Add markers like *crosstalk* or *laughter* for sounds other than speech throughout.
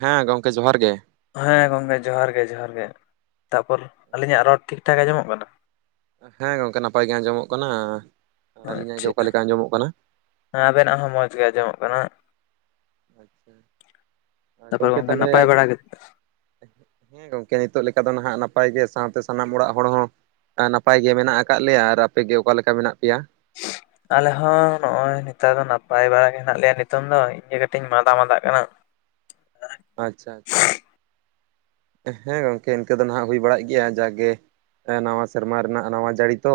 ᱦᱮᱸ ᱜᱚᱝᱠᱮ ᱡᱚᱦᱟᱨ ᱜᱮ᱾ ᱦᱮᱸ ᱜᱚᱝᱠᱮ ᱡᱚᱦᱟᱨ ᱜᱮ ᱡᱚᱦᱟᱨ ᱜᱮ, ᱛᱟᱯᱚᱨ ᱟᱹᱞᱤᱧᱟᱜ ᱨᱚᱲ ᱴᱷᱤᱠ ᱴᱷᱟᱠ ᱟᱸᱡᱚᱢᱚᱜ ᱠᱟᱱᱟ? ᱦᱮᱸ ᱜᱚᱝᱠᱮ ᱱᱟᱯᱟᱭ ᱜᱮ ᱟᱸᱡᱚᱢᱚᱜ ᱠᱟᱱᱟ, ᱟᱹᱞᱤᱧᱟᱜ ᱜᱮ ᱟᱪᱪᱷᱟ ᱚᱠᱟᱞᱮᱠᱟ ᱟᱸᱡᱚᱢᱚᱜ ᱠᱟᱱᱟ? ᱦᱮᱸ ᱟᱵᱮᱱᱟᱜ ᱦᱚᱸ ᱢᱚᱸᱡᱽ ᱜᱮ ᱟᱸᱡᱚᱢᱚᱜ ᱠᱟᱱᱟ᱾ ᱟᱪᱪᱷᱟ ᱛᱟᱯᱚᱨᱮ ᱜᱚᱝᱠᱮ ᱱᱟᱯᱟᱭ ᱵᱟᱲᱟᱜᱮᱛᱚ? ᱦᱮᱸ ᱜᱚᱝᱠᱮ ᱱᱤᱛᱚᱜ ᱞᱮᱠᱟ ᱫᱚ ᱱᱟᱦᱟᱸᱜ ᱱᱟᱯᱟᱭ ᱜᱮ ᱥᱟᱶᱛᱮ ᱥᱟᱱᱟᱢ ᱚᱲᱟᱜ ᱦᱚᱲ ᱦᱚᱸ ᱟ ᱱᱟᱯᱟᱭ ᱜᱮ ᱢᱮᱱᱟᱜ ᱠᱟᱫ ᱞᱮᱭᱟ, ᱟᱨ ᱟᱯᱮᱜᱮ ᱚᱠᱟ ᱞᱮᱠᱟ ᱢᱮᱱᱟᱜ ᱯᱮᱭᱟ? ᱟᱞᱮ ᱦᱚᱸ ᱱᱚᱜᱼᱚᱭ ᱱᱮᱛᱟᱨ ᱫᱚ ᱱᱟᱯᱟᱭ ᱵᱟᱲᱟ ᱜᱮ ᱦᱮᱸᱱᱟᱜ ᱞᱮᱭᱟ ᱱᱤᱛᱚᱝ ᱫᱚ ᱤᱧ ᱜᱮ ᱠᱟᱹᱴᱤᱡ ᱤᱧ ᱢᱟᱫᱟ ᱢᱟᱫᱟᱜ ᱠᱟᱱᱟ᱾ ᱟᱪᱪᱷᱟ ᱟᱪᱪᱷᱟ ᱦᱮᱸ ᱜᱚᱝᱠᱮ ᱤᱱᱠᱟᱹ ᱫᱚ ᱦᱟᱸᱜ ᱦᱩᱭ ᱵᱟᱲᱟᱜ ᱜᱮᱭᱟ ᱡᱟᱜᱮ ᱦᱮᱸ ᱱᱟᱣᱟ ᱥᱮᱨᱢᱟ ᱨᱮᱱᱟᱜ ᱱᱟᱣᱟ ᱡᱟᱹᱲᱤ ᱛᱚ,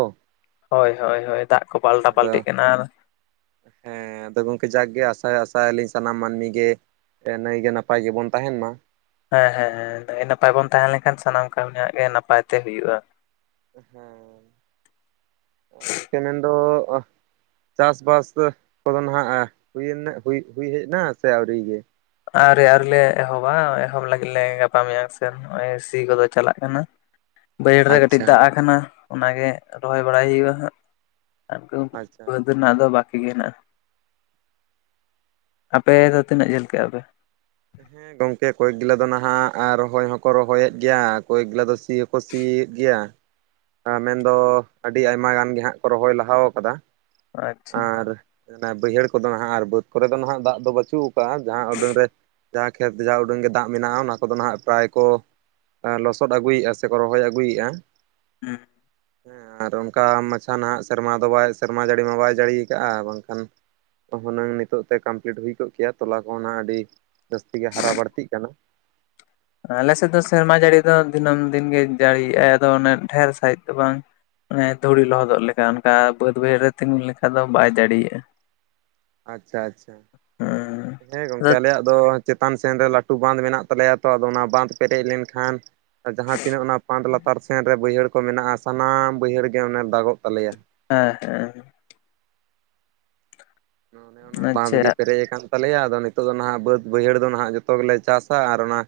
ᱦᱳᱭ ᱦᱳᱭ ᱦᱳᱭ ᱫᱟᱜ ᱠᱚ ᱦᱮᱸ ᱯᱟᱞᱴᱟ ᱟᱫᱚ ᱯᱟᱞᱴᱤᱜ ᱠᱟᱱᱟ᱾ ᱦᱮᱸ ᱟᱫᱚ ᱜᱚᱝᱠᱮ ᱡᱟᱠ ᱜᱮ ᱟᱥᱟᱭ ᱟᱥᱟᱭᱟᱞᱤᱧ ᱥᱟᱱᱟᱢ ᱢᱟᱹᱱᱢᱤ ᱜᱮ ᱱᱟᱹᱭᱜᱮ ᱱᱟᱯᱟᱭ ᱜᱮᱵᱚᱱ ᱛᱟᱦᱮᱱ ᱢᱟ, ᱦᱮᱸ ᱦᱮᱸᱮᱸ ᱱᱟᱭ ᱱᱟᱯᱟᱭ ᱵᱚᱱ ᱛᱟᱦᱮᱸ ᱞᱮᱱᱠᱷᱟᱱ ᱥᱟᱱᱟᱢ ᱠᱟᱹᱢᱤᱭᱟᱜ ᱜᱮ ᱱᱟᱯᱟᱭ ᱛᱮ ᱦᱩᱭᱩᱼᱟ ᱾ ᱦᱮᱸ ᱜᱚᱢᱠᱮ ᱢᱮᱱᱫᱚ ᱪᱟᱥᱵᱟᱥ ᱠᱚᱫᱚ ᱱᱟᱦᱟᱜ ᱦᱩᱭᱮᱱ ᱦᱩᱭ ᱦᱩᱭ ᱦᱮᱡ ᱮᱱᱟ ᱥᱮ ᱟᱹᱣᱨᱤ ᱜᱮ? ᱟᱹᱣᱨᱤ ᱟᱹᱣᱨᱤ ᱞᱮ ᱮᱦᱚᱵᱟ ᱮᱦᱚᱵ ᱞᱟᱹᱜᱤᱫ ᱞᱮ ᱜᱟᱯᱟ ᱢᱮᱭᱟᱝ ᱥᱮᱱ ᱱᱚᱭᱚ ᱥᱤ ᱠᱚᱫᱚ ᱪᱟᱞᱟᱜ ᱠᱟᱱᱟ ᱾ *unintelligible* ᱵᱟᱹᱭᱟᱹᱟᱹᱲ ᱨᱮ ᱠᱟᱹᱴᱤᱡ ᱟᱪᱪᱷᱟ ᱫᱟᱜ ᱟᱠᱟᱱᱟ ᱚᱱᱟᱜᱮ ᱨᱚᱦᱚᱭ ᱵᱟᱲᱟᱭ ᱦᱩᱭᱩᱼᱟ ᱦᱟᱸᱜ ᱟᱪᱪᱷᱟ ᱾ *unintelligible* ᱚᱱᱟ ᱫᱚ ᱵᱟᱠᱤ ᱜᱮ ᱦᱮᱱᱟᱜᱼᱟ, ᱟᱯᱮ ᱫᱚ ᱛᱤᱱᱟᱹᱜ ᱡᱷᱟᱹᱞ ᱠᱮᱭᱼᱟ ᱯᱮ? ᱦᱮᱸ ᱜᱚᱝᱠᱮ ᱠᱚᱭᱮᱠ ᱜᱮᱞᱟ ᱫᱚ ᱱᱟᱦᱟᱜ ᱨᱚᱦᱚᱭ ᱦᱚᱸᱠᱚ ᱨᱚᱦᱚᱭᱮᱫ ᱜᱮᱭᱟ ᱠᱚᱭᱠ ᱜᱮᱞᱟ ᱫᱚ ᱥᱤ ᱦᱚᱸᱠᱚ ᱥᱤᱭᱮᱫ ᱜᱮᱭᱟ ᱾ ᱢᱮᱱᱫᱚ ᱟᱹᱰᱤ ᱟᱭᱢᱟ ᱜᱟᱱ ᱜᱮ ᱦᱟᱸᱜ ᱠᱚ ᱨᱚᱦᱚᱭ ᱞᱟᱦᱟ ᱟᱠᱟᱫᱟ ᱟᱪᱪᱷᱟ ᱾ ᱟᱨ ᱵᱟᱹᱭᱦᱟᱹᱲ ᱠᱚᱫᱚ ᱦᱟᱸᱜ ᱟᱨ ᱵᱟᱹᱫᱽ ᱠᱚᱨᱮ ᱫᱚ ᱱᱟᱦᱜ ᱫᱟᱜ ᱫᱚ ᱵᱟᱹᱪᱩᱜ ᱡᱟᱦᱟᱸ ᱩᱰᱟᱹᱝ ᱨᱮ ᱡᱟᱦᱟᱸ ᱠᱷᱮᱛ ᱡᱟᱦᱟᱸ ᱩᱰᱟᱹᱝ ᱜᱮ ᱫᱟᱜ ᱢᱮᱱᱟᱜᱼᱟ ᱚᱱᱟ ᱠᱚᱫᱚ ᱱᱟᱦᱟᱜ ᱯᱮᱨᱟᱭ ᱠᱚ ᱞᱚᱥᱚᱫ ᱟᱹᱜᱩᱭᱮᱫᱼᱟ ᱥᱮᱠᱚ ᱨᱚᱦᱚᱭ ᱟᱹᱜᱩᱭᱮᱫᱼᱟ ᱾ ᱦᱩᱸ ᱦᱮᱸ ᱟᱨ ᱚᱱᱠᱟ ᱢᱟᱪᱷᱟ ᱱᱟᱦᱟᱜ ᱥᱮᱨᱢᱟ ᱫᱚ ᱵᱟᱭ ᱥᱮᱨᱢᱟ ᱡᱟᱹᱲᱤ ᱢᱟ ᱵᱟᱭ ᱡᱟᱹᱲᱤ ᱟᱠᱟᱭᱼᱟ, ᱵᱟᱝᱠᱷᱟᱱ ᱦᱩᱱᱟᱹᱝ ᱱᱤᱛᱚᱜ ᱛᱮ ᱠᱟᱢᱯᱞᱤᱴ ᱦᱩᱭ ᱠᱚᱜ ᱠᱮᱭᱟ ᱛᱚᱞᱟ ᱠᱚᱦᱚᱸ ᱚᱱᱟ ᱟᱹᱰᱤ ᱡᱟᱹᱥᱛᱤ ᱜᱮ ᱦᱟᱨᱟ ᱵᱟᱹᱲᱛᱤᱜ ᱠᱟᱱᱟ ᱾ ᱟᱞᱮ ᱥᱮᱫ ᱫᱚ ᱥᱮᱨᱢᱟ ᱡᱟᱹᱲᱤ ᱫᱚ ᱫᱤᱱᱟᱹᱢ ᱫᱤᱱᱜᱤ ᱡᱟᱹᱲᱤᱭᱟᱭ ᱟᱫᱚ ᱚᱱ ᱰᱷᱨ ᱥᱟᱺᱦᱤᱡ ᱫᱚ ᱵᱟᱝ ᱾ ᱮ ᱫᱷᱩᱲᱤ ᱞᱚᱦᱚᱫᱚᱜ ᱞᱮᱠᱟ ᱚᱱᱠᱟ ᱵᱟᱹᱫ ᱵᱟᱹᱭᱦᱟᱹᱲ ᱨᱮ ᱛᱤᱸᱜᱩ ᱞᱮᱠᱷᱟ ᱫᱚ ᱵᱟᱭ ᱫᱟᱲᱤᱭᱮᱼᱟ ᱾ ᱟᱪᱪᱷᱟ ᱟᱪᱪᱷᱟ, ᱦᱮᱸ ᱜᱚᱢᱠᱮ ᱟᱞᱮᱭᱟᱜ ᱫᱚ ᱪᱮᱛᱟᱱ ᱥᱮᱱ ᱨᱮ ᱞᱟᱹᱴᱩ ᱵᱟᱸᱫᱷ ᱢᱮᱱᱟᱜ ᱛᱟᱞᱮᱭᱟ ᱛᱚ ᱟᱫᱚ ᱚᱱᱟ ᱵᱟᱸᱫ ᱯᱮᱨᱮᱡ ᱞᱮᱱᱠᱷᱟᱱ ᱟᱨ ᱡᱟᱦᱟᱸ ᱛᱤᱱᱟᱹᱜ ᱚᱱᱟ ᱯᱟᱱᱫ ᱞᱟᱛᱟᱨ ᱥᱮᱱ ᱨᱮ ᱵᱟᱹᱭᱦᱟᱹᱲ ᱠᱚ ᱢᱮᱱᱟᱜᱼᱟ ᱥᱟᱱᱟᱢ ᱵᱟᱹᱭᱦᱟᱹᱲ ᱜᱮ ᱚᱱᱮ ᱫᱟᱜᱚᱜ ᱛᱟᱞᱮᱭᱟ ᱾ ᱦᱮᱸ ᱦᱮᱸ ᱮ ᱚᱱᱮ ᱚᱱᱟ ᱵᱟᱸᱫᱽ ᱟᱪᱪᱷᱟ ᱜᱮ ᱯᱮᱨᱮᱡ ᱟᱠᱟᱱ ᱛᱟᱞᱮᱭᱟ ᱟᱫᱚ ᱱᱤᱛᱚᱜ ᱫᱚ ᱱᱟᱦᱟᱸᱜ ᱵᱟᱹᱫᱽ ᱵᱟᱹᱭᱦᱟᱹᱲ ᱫᱚ ᱱᱟᱦᱟᱸᱜ ᱡᱚᱛᱚ ᱜᱮᱞᱮ ᱪᱟᱥᱟ ᱟᱨ ᱚᱱᱟ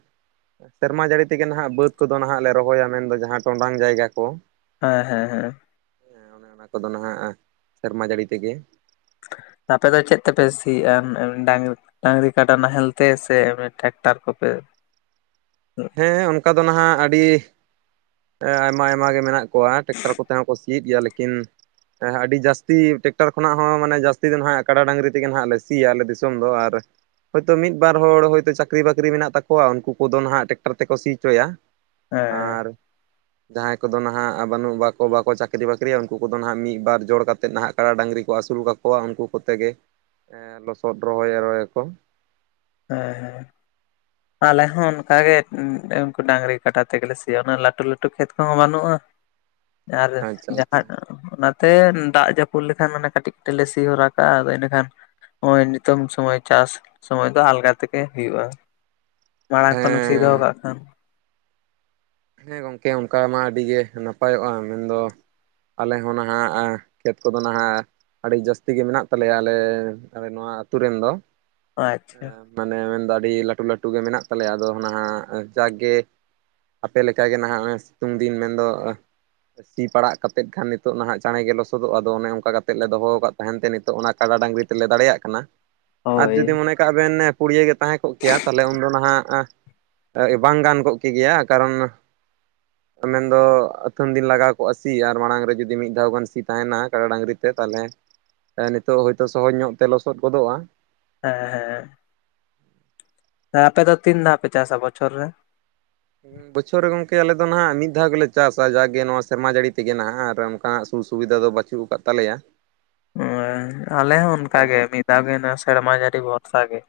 ᱥᱮᱨᱢᱟ ᱡᱟᱹᱲᱤ ᱛᱮᱜᱮ ᱱᱟᱦᱟᱸᱜ ᱵᱟᱹᱫᱽ ᱠᱚᱫᱚ ᱱᱟᱦᱟᱜ ᱞᱮ ᱨᱚᱦᱚᱭᱟ ᱢᱮᱱᱫᱚ ᱡᱟᱦᱟᱸ ᱴᱚᱸᱰᱟᱝ ᱡᱟᱭᱜᱟ ᱠᱚ ᱾ ᱦᱮᱸ ᱦᱮᱸ ᱦᱮᱸ ᱦᱮᱸ ᱚᱱᱮ ᱚᱱᱟ ᱠᱚᱫᱚ ᱱᱟᱦᱟᱸᱜ ᱥᱮᱨᱢᱟ ᱡᱟᱹᱲᱤ ᱛᱮᱜᱮ ᱟᱯᱮ ᱫᱚ ᱪᱮᱫ ᱛᱮᱯᱮ ᱥᱤᱭᱮᱼᱟ ᱰᱟᱝᱨᱤ ᱰᱟᱝᱨᱤ ᱠᱟᱰᱟ ᱱᱟᱦᱮᱞᱛᱮ ᱥᱮ ᱚᱱᱮ ᱴᱮᱠᱴᱟᱨ ᱠᱚᱛᱮ? ᱦᱮᱸ ᱚᱱᱠᱟ ᱫᱚ ᱱᱟᱦᱟᱜ ᱟᱹᱰᱤ ᱦᱮᱸ ᱟᱭᱢᱟ ᱟᱭᱢᱟ ᱜᱮ ᱢᱮᱱᱟᱜ ᱠᱚᱣᱟ ᱴᱮᱠᱴᱟᱨ ᱠᱚᱛᱮ ᱦᱚᱸᱠᱚ ᱥᱤᱭᱮᱫ ᱜᱮᱭᱟ, ᱞᱮᱠᱤᱱ ᱦᱮᱸ ᱟᱹᱰᱤ ᱡᱟᱹᱥᱛᱤ ᱴᱮᱠᱴᱟᱨ ᱠᱷᱚᱱᱟᱜ ᱦᱚᱸ ᱢᱟᱱᱮ ᱡᱟᱹᱥᱛᱤ ᱫᱚ ᱱᱟᱦᱟᱜ ᱠᱟᱰᱟ ᱰᱟᱝᱨᱤ ᱛᱮᱜᱮ ᱦᱟᱜ ᱞᱮ ᱥᱤᱭᱟ ᱟᱞᱮ ᱫᱤᱥᱚᱢ ᱫᱚ, ᱟᱨ ᱦᱚᱭᱛᱳ ᱢᱤᱫ ᱵᱟᱨ ᱦᱚᱲ ᱦᱚᱳᱭᱛᱳ ᱪᱟᱹᱠᱨᱤ ᱵᱟᱹᱠᱨᱤ ᱢᱮᱱᱟᱜ ᱛᱟᱠᱚᱣᱟ ᱩᱱᱠᱩ ᱠᱚᱫᱚ ᱱᱟᱦᱟᱜ ᱴᱮᱠᱴᱟᱨ ᱛᱮᱠᱚ ᱥᱤ ᱚᱪᱚᱭᱟ, ᱟᱨ ᱦᱮᱸ ᱡᱟᱦᱟᱸᱭ ᱠᱚᱫᱚ ᱱᱟᱦᱟᱜ ᱵᱟᱹᱱᱩᱜ ᱵᱟᱠᱚ ᱵᱟᱠᱚ ᱪᱟᱹᱠᱨᱤ ᱵᱟᱹᱠᱨᱤᱭᱟ ᱩᱱᱠᱩ ᱠᱚᱫᱚ ᱱᱟᱦᱟᱜ ᱢᱤᱫ ᱵᱟᱨ ᱡᱚᱲ ᱠᱟᱛᱮᱫ ᱱᱟᱦᱟᱜ ᱠᱟᱲᱟ ᱰᱟᱹᱝᱨᱤ ᱠᱚ ᱟᱹᱥᱩᱞ ᱠᱟᱠᱚ ᱠᱚᱣᱟ ᱩᱱᱠᱩ ᱠᱚᱛᱮ ᱜᱮ ᱞᱚᱥᱚᱫ ᱨᱚᱦᱚᱭ ᱟᱠᱚ ᱾ ᱦᱮᱸ ᱦᱮᱸ *unintelligible* ᱟᱞᱮ ᱦᱚᱸ ᱚᱱᱠᱟᱜᱮ ᱩᱱᱠᱩ ᱰᱟᱝᱨᱤ ᱠᱟᱰᱟ ᱛᱮᱜᱮᱞᱮ ᱥᱤᱭᱟ ᱚᱱᱟ ᱞᱟᱹᱴᱩ ᱞᱟᱹᱴᱩ ᱠᱷᱮᱛ ᱠᱚᱦᱚᱸ ᱵᱟᱹᱱᱩᱜᱼᱟ ᱾ ᱟᱨ ᱟᱪᱪᱷᱟ ᱟᱪᱪᱷᱟ ᱡᱟᱦᱟᱸ ᱚᱱᱟᱛᱮ ᱫᱟᱜ ᱡᱟᱹᱯᱩᱫ ᱞᱮᱠᱷᱟᱱ ᱢᱟᱱᱮ ᱠᱟᱹᱴᱤᱡ ᱠᱟᱹᱴᱤᱡ ᱛᱮᱞᱮ ᱥᱤ ᱦᱚᱨᱟ ᱠᱟᱜᱼᱟ ᱟᱫᱚ ᱤᱱᱟᱹᱠᱷᱟᱱ ᱦᱚᱭ ᱱᱤᱛᱚᱝ ᱥᱚᱢᱚᱭ ᱪᱟᱥ ᱥᱚᱢᱚᱭ ᱫᱚ ᱟᱞᱜᱟ ᱛᱮᱜᱮ ᱦᱩᱭᱩᱜᱼᱟ, ᱢᱟᱲᱟᱝ ᱠᱷᱚᱱᱮᱢ ᱥᱤ ᱫᱚᱦᱚ ᱦᱮᱸ ᱠᱟᱜ ᱠᱷᱟᱱ ᱦᱮᱸ ᱜᱚᱝᱠᱮ ᱚᱱᱠᱟ ᱢᱟ ᱟᱹᱰᱤᱜᱮ ᱱᱟᱯᱟᱭᱚᱜᱼᱟ, ᱢᱮᱱᱫᱚ ᱟᱞᱮ ᱦᱚᱸ ᱱᱷᱟᱜ ᱟ ᱠᱷᱮᱛ ᱠᱚᱫᱚ ᱱᱟᱦᱟ ᱟᱹᱰᱤ ᱡᱟᱹᱥᱛᱤ ᱜᱮ ᱢᱮᱱᱟᱜ ᱛᱟᱞᱮᱭᱟ ᱟᱞᱮ ᱟᱞᱮ ᱱᱚᱣᱟ ᱟᱹᱛᱩ ᱨᱮᱱ ᱫᱚ ᱟᱪᱪᱷᱟ ᱦᱮᱸᱢᱟᱱᱮ ᱢᱮᱱᱫᱚ ᱟᱹᱰᱤ ᱞᱟᱹᱴᱩ ᱞᱟᱹᱴᱩ ᱜᱮ ᱢᱮᱱᱟᱜ ᱛᱟᱞᱮᱭᱟ ᱟᱫᱚ ᱱᱟᱦᱟᱜ ᱡᱟᱠᱜᱮ ᱟᱯᱮ ᱞᱮᱠᱟᱜᱮ ᱱᱟᱦᱟᱜ ᱦᱚᱜ-ᱚᱭ ᱥᱤᱛᱩᱝ ᱫᱤᱱ ᱢᱮᱱᱫᱚ ᱥᱤ ᱯᱟᱲᱟᱜ ᱠᱟᱛᱮᱫ ᱠᱷᱟᱱ ᱱᱤᱛᱚᱜ ᱱᱟᱦᱟᱜ ᱪᱟᱬᱮ ᱜᱮ ᱞᱚᱥᱚᱫᱚᱜ ᱟᱫᱚ ᱚᱱᱮ ᱚᱱᱠᱟ ᱠᱟᱛᱮ ᱞᱮ ᱫᱚᱦᱚ ᱠᱟᱫ ᱛᱟᱦᱮᱱ ᱛᱮ ᱱᱤᱛᱚᱜ ᱚᱱᱟ ᱠᱟᱰᱟ ᱰᱟᱝᱨᱤ ᱛᱮᱞᱮ ᱫᱟᱲᱮᱭᱟᱜ ᱠᱟᱱᱟ ᱟᱨ ᱦᱳᱭ ᱡᱩᱫᱤ ᱢᱚᱱᱮ ᱠᱟᱜ ᱵᱮᱱ ᱯᱩᱲᱭᱟᱹ ᱜᱮ ᱛᱟᱦᱮᱸ ᱠᱚᱜ ᱠᱮᱭᱟ ᱛᱟᱦᱞᱮ ᱩᱱᱫᱚ ᱱᱟᱦᱟᱜ ᱵᱟᱝ ᱜᱟᱱ ᱠᱚᱜ ᱠᱮ ᱜᱮᱭᱟ ᱠᱟᱨᱚᱱ ᱢᱮᱱᱫᱚ ᱟᱹᱛᱷᱟᱹᱢ ᱫᱤᱱ ᱞᱟᱜᱟᱣ ᱠᱚᱜᱼᱟ ᱥᱤ ᱟᱨ ᱢᱟᱲᱟᱝ ᱨᱮ ᱡᱩᱫᱤ ᱢᱤᱫ ᱫᱷᱟᱣ ᱜᱟᱱ ᱥᱤ ᱛᱟᱦᱮᱱᱟ ᱠᱟᱰᱟ ᱰᱟᱝᱨᱤ ᱛᱮ ᱛᱟᱦᱞᱮ ᱮ ᱱᱤᱛᱚᱜ ᱦᱳᱭᱛᱳ ᱥᱚᱦᱚᱡᱽ ᱧᱚᱜ ᱛᱮ ᱞᱚᱥᱚᱫ ᱜᱚᱫᱚᱜᱼᱟ ᱦᱮᱸ ᱦᱮᱸ ᱦᱮᱸ ᱟᱯᱮ ᱫᱚ ᱛᱤᱱ ᱫᱷᱟᱣ ᱯᱮ ᱪᱟᱥᱟ ᱵᱚᱪᱷᱚᱨ ᱨᱮ? *unintelligible* ᱵᱚᱪᱷᱚᱨ ᱨᱮ ᱜᱚᱝᱠᱮ ᱟᱞᱮ ᱫᱚ ᱱᱟᱦᱟᱜ ᱢᱤᱫ ᱫᱷᱟᱣ ᱜᱮᱞᱮ ᱪᱟᱥᱟ ᱡᱟᱜᱮ ᱱᱚᱣᱟ ᱥᱮᱨᱢᱟ ᱡᱟᱹᱲᱤ ᱛᱮᱜᱮ ᱱᱟᱦᱟᱜ ᱟᱨ ᱚᱱᱠᱟᱱᱟᱜ ᱥᱩ-ᱥᱩᱵᱤᱫᱷᱟ ᱫᱚ ᱵᱟᱹᱪᱩᱜ ᱠᱟᱫ ᱛᱟᱞᱮᱭᱟ ᱦᱮᱸ ᱟᱞᱮ ᱦᱚᱸ ᱚᱱᱠᱟᱜᱮ ᱚᱱᱠᱟᱱᱟᱜ ᱢᱤᱫ ᱫᱷᱟᱣ ᱜᱮ ᱱᱚᱣᱟ ᱥᱮᱨᱢᱟ ᱡᱟᱹᱲᱤ ᱵᱷᱚᱨᱥᱟ ᱜᱮ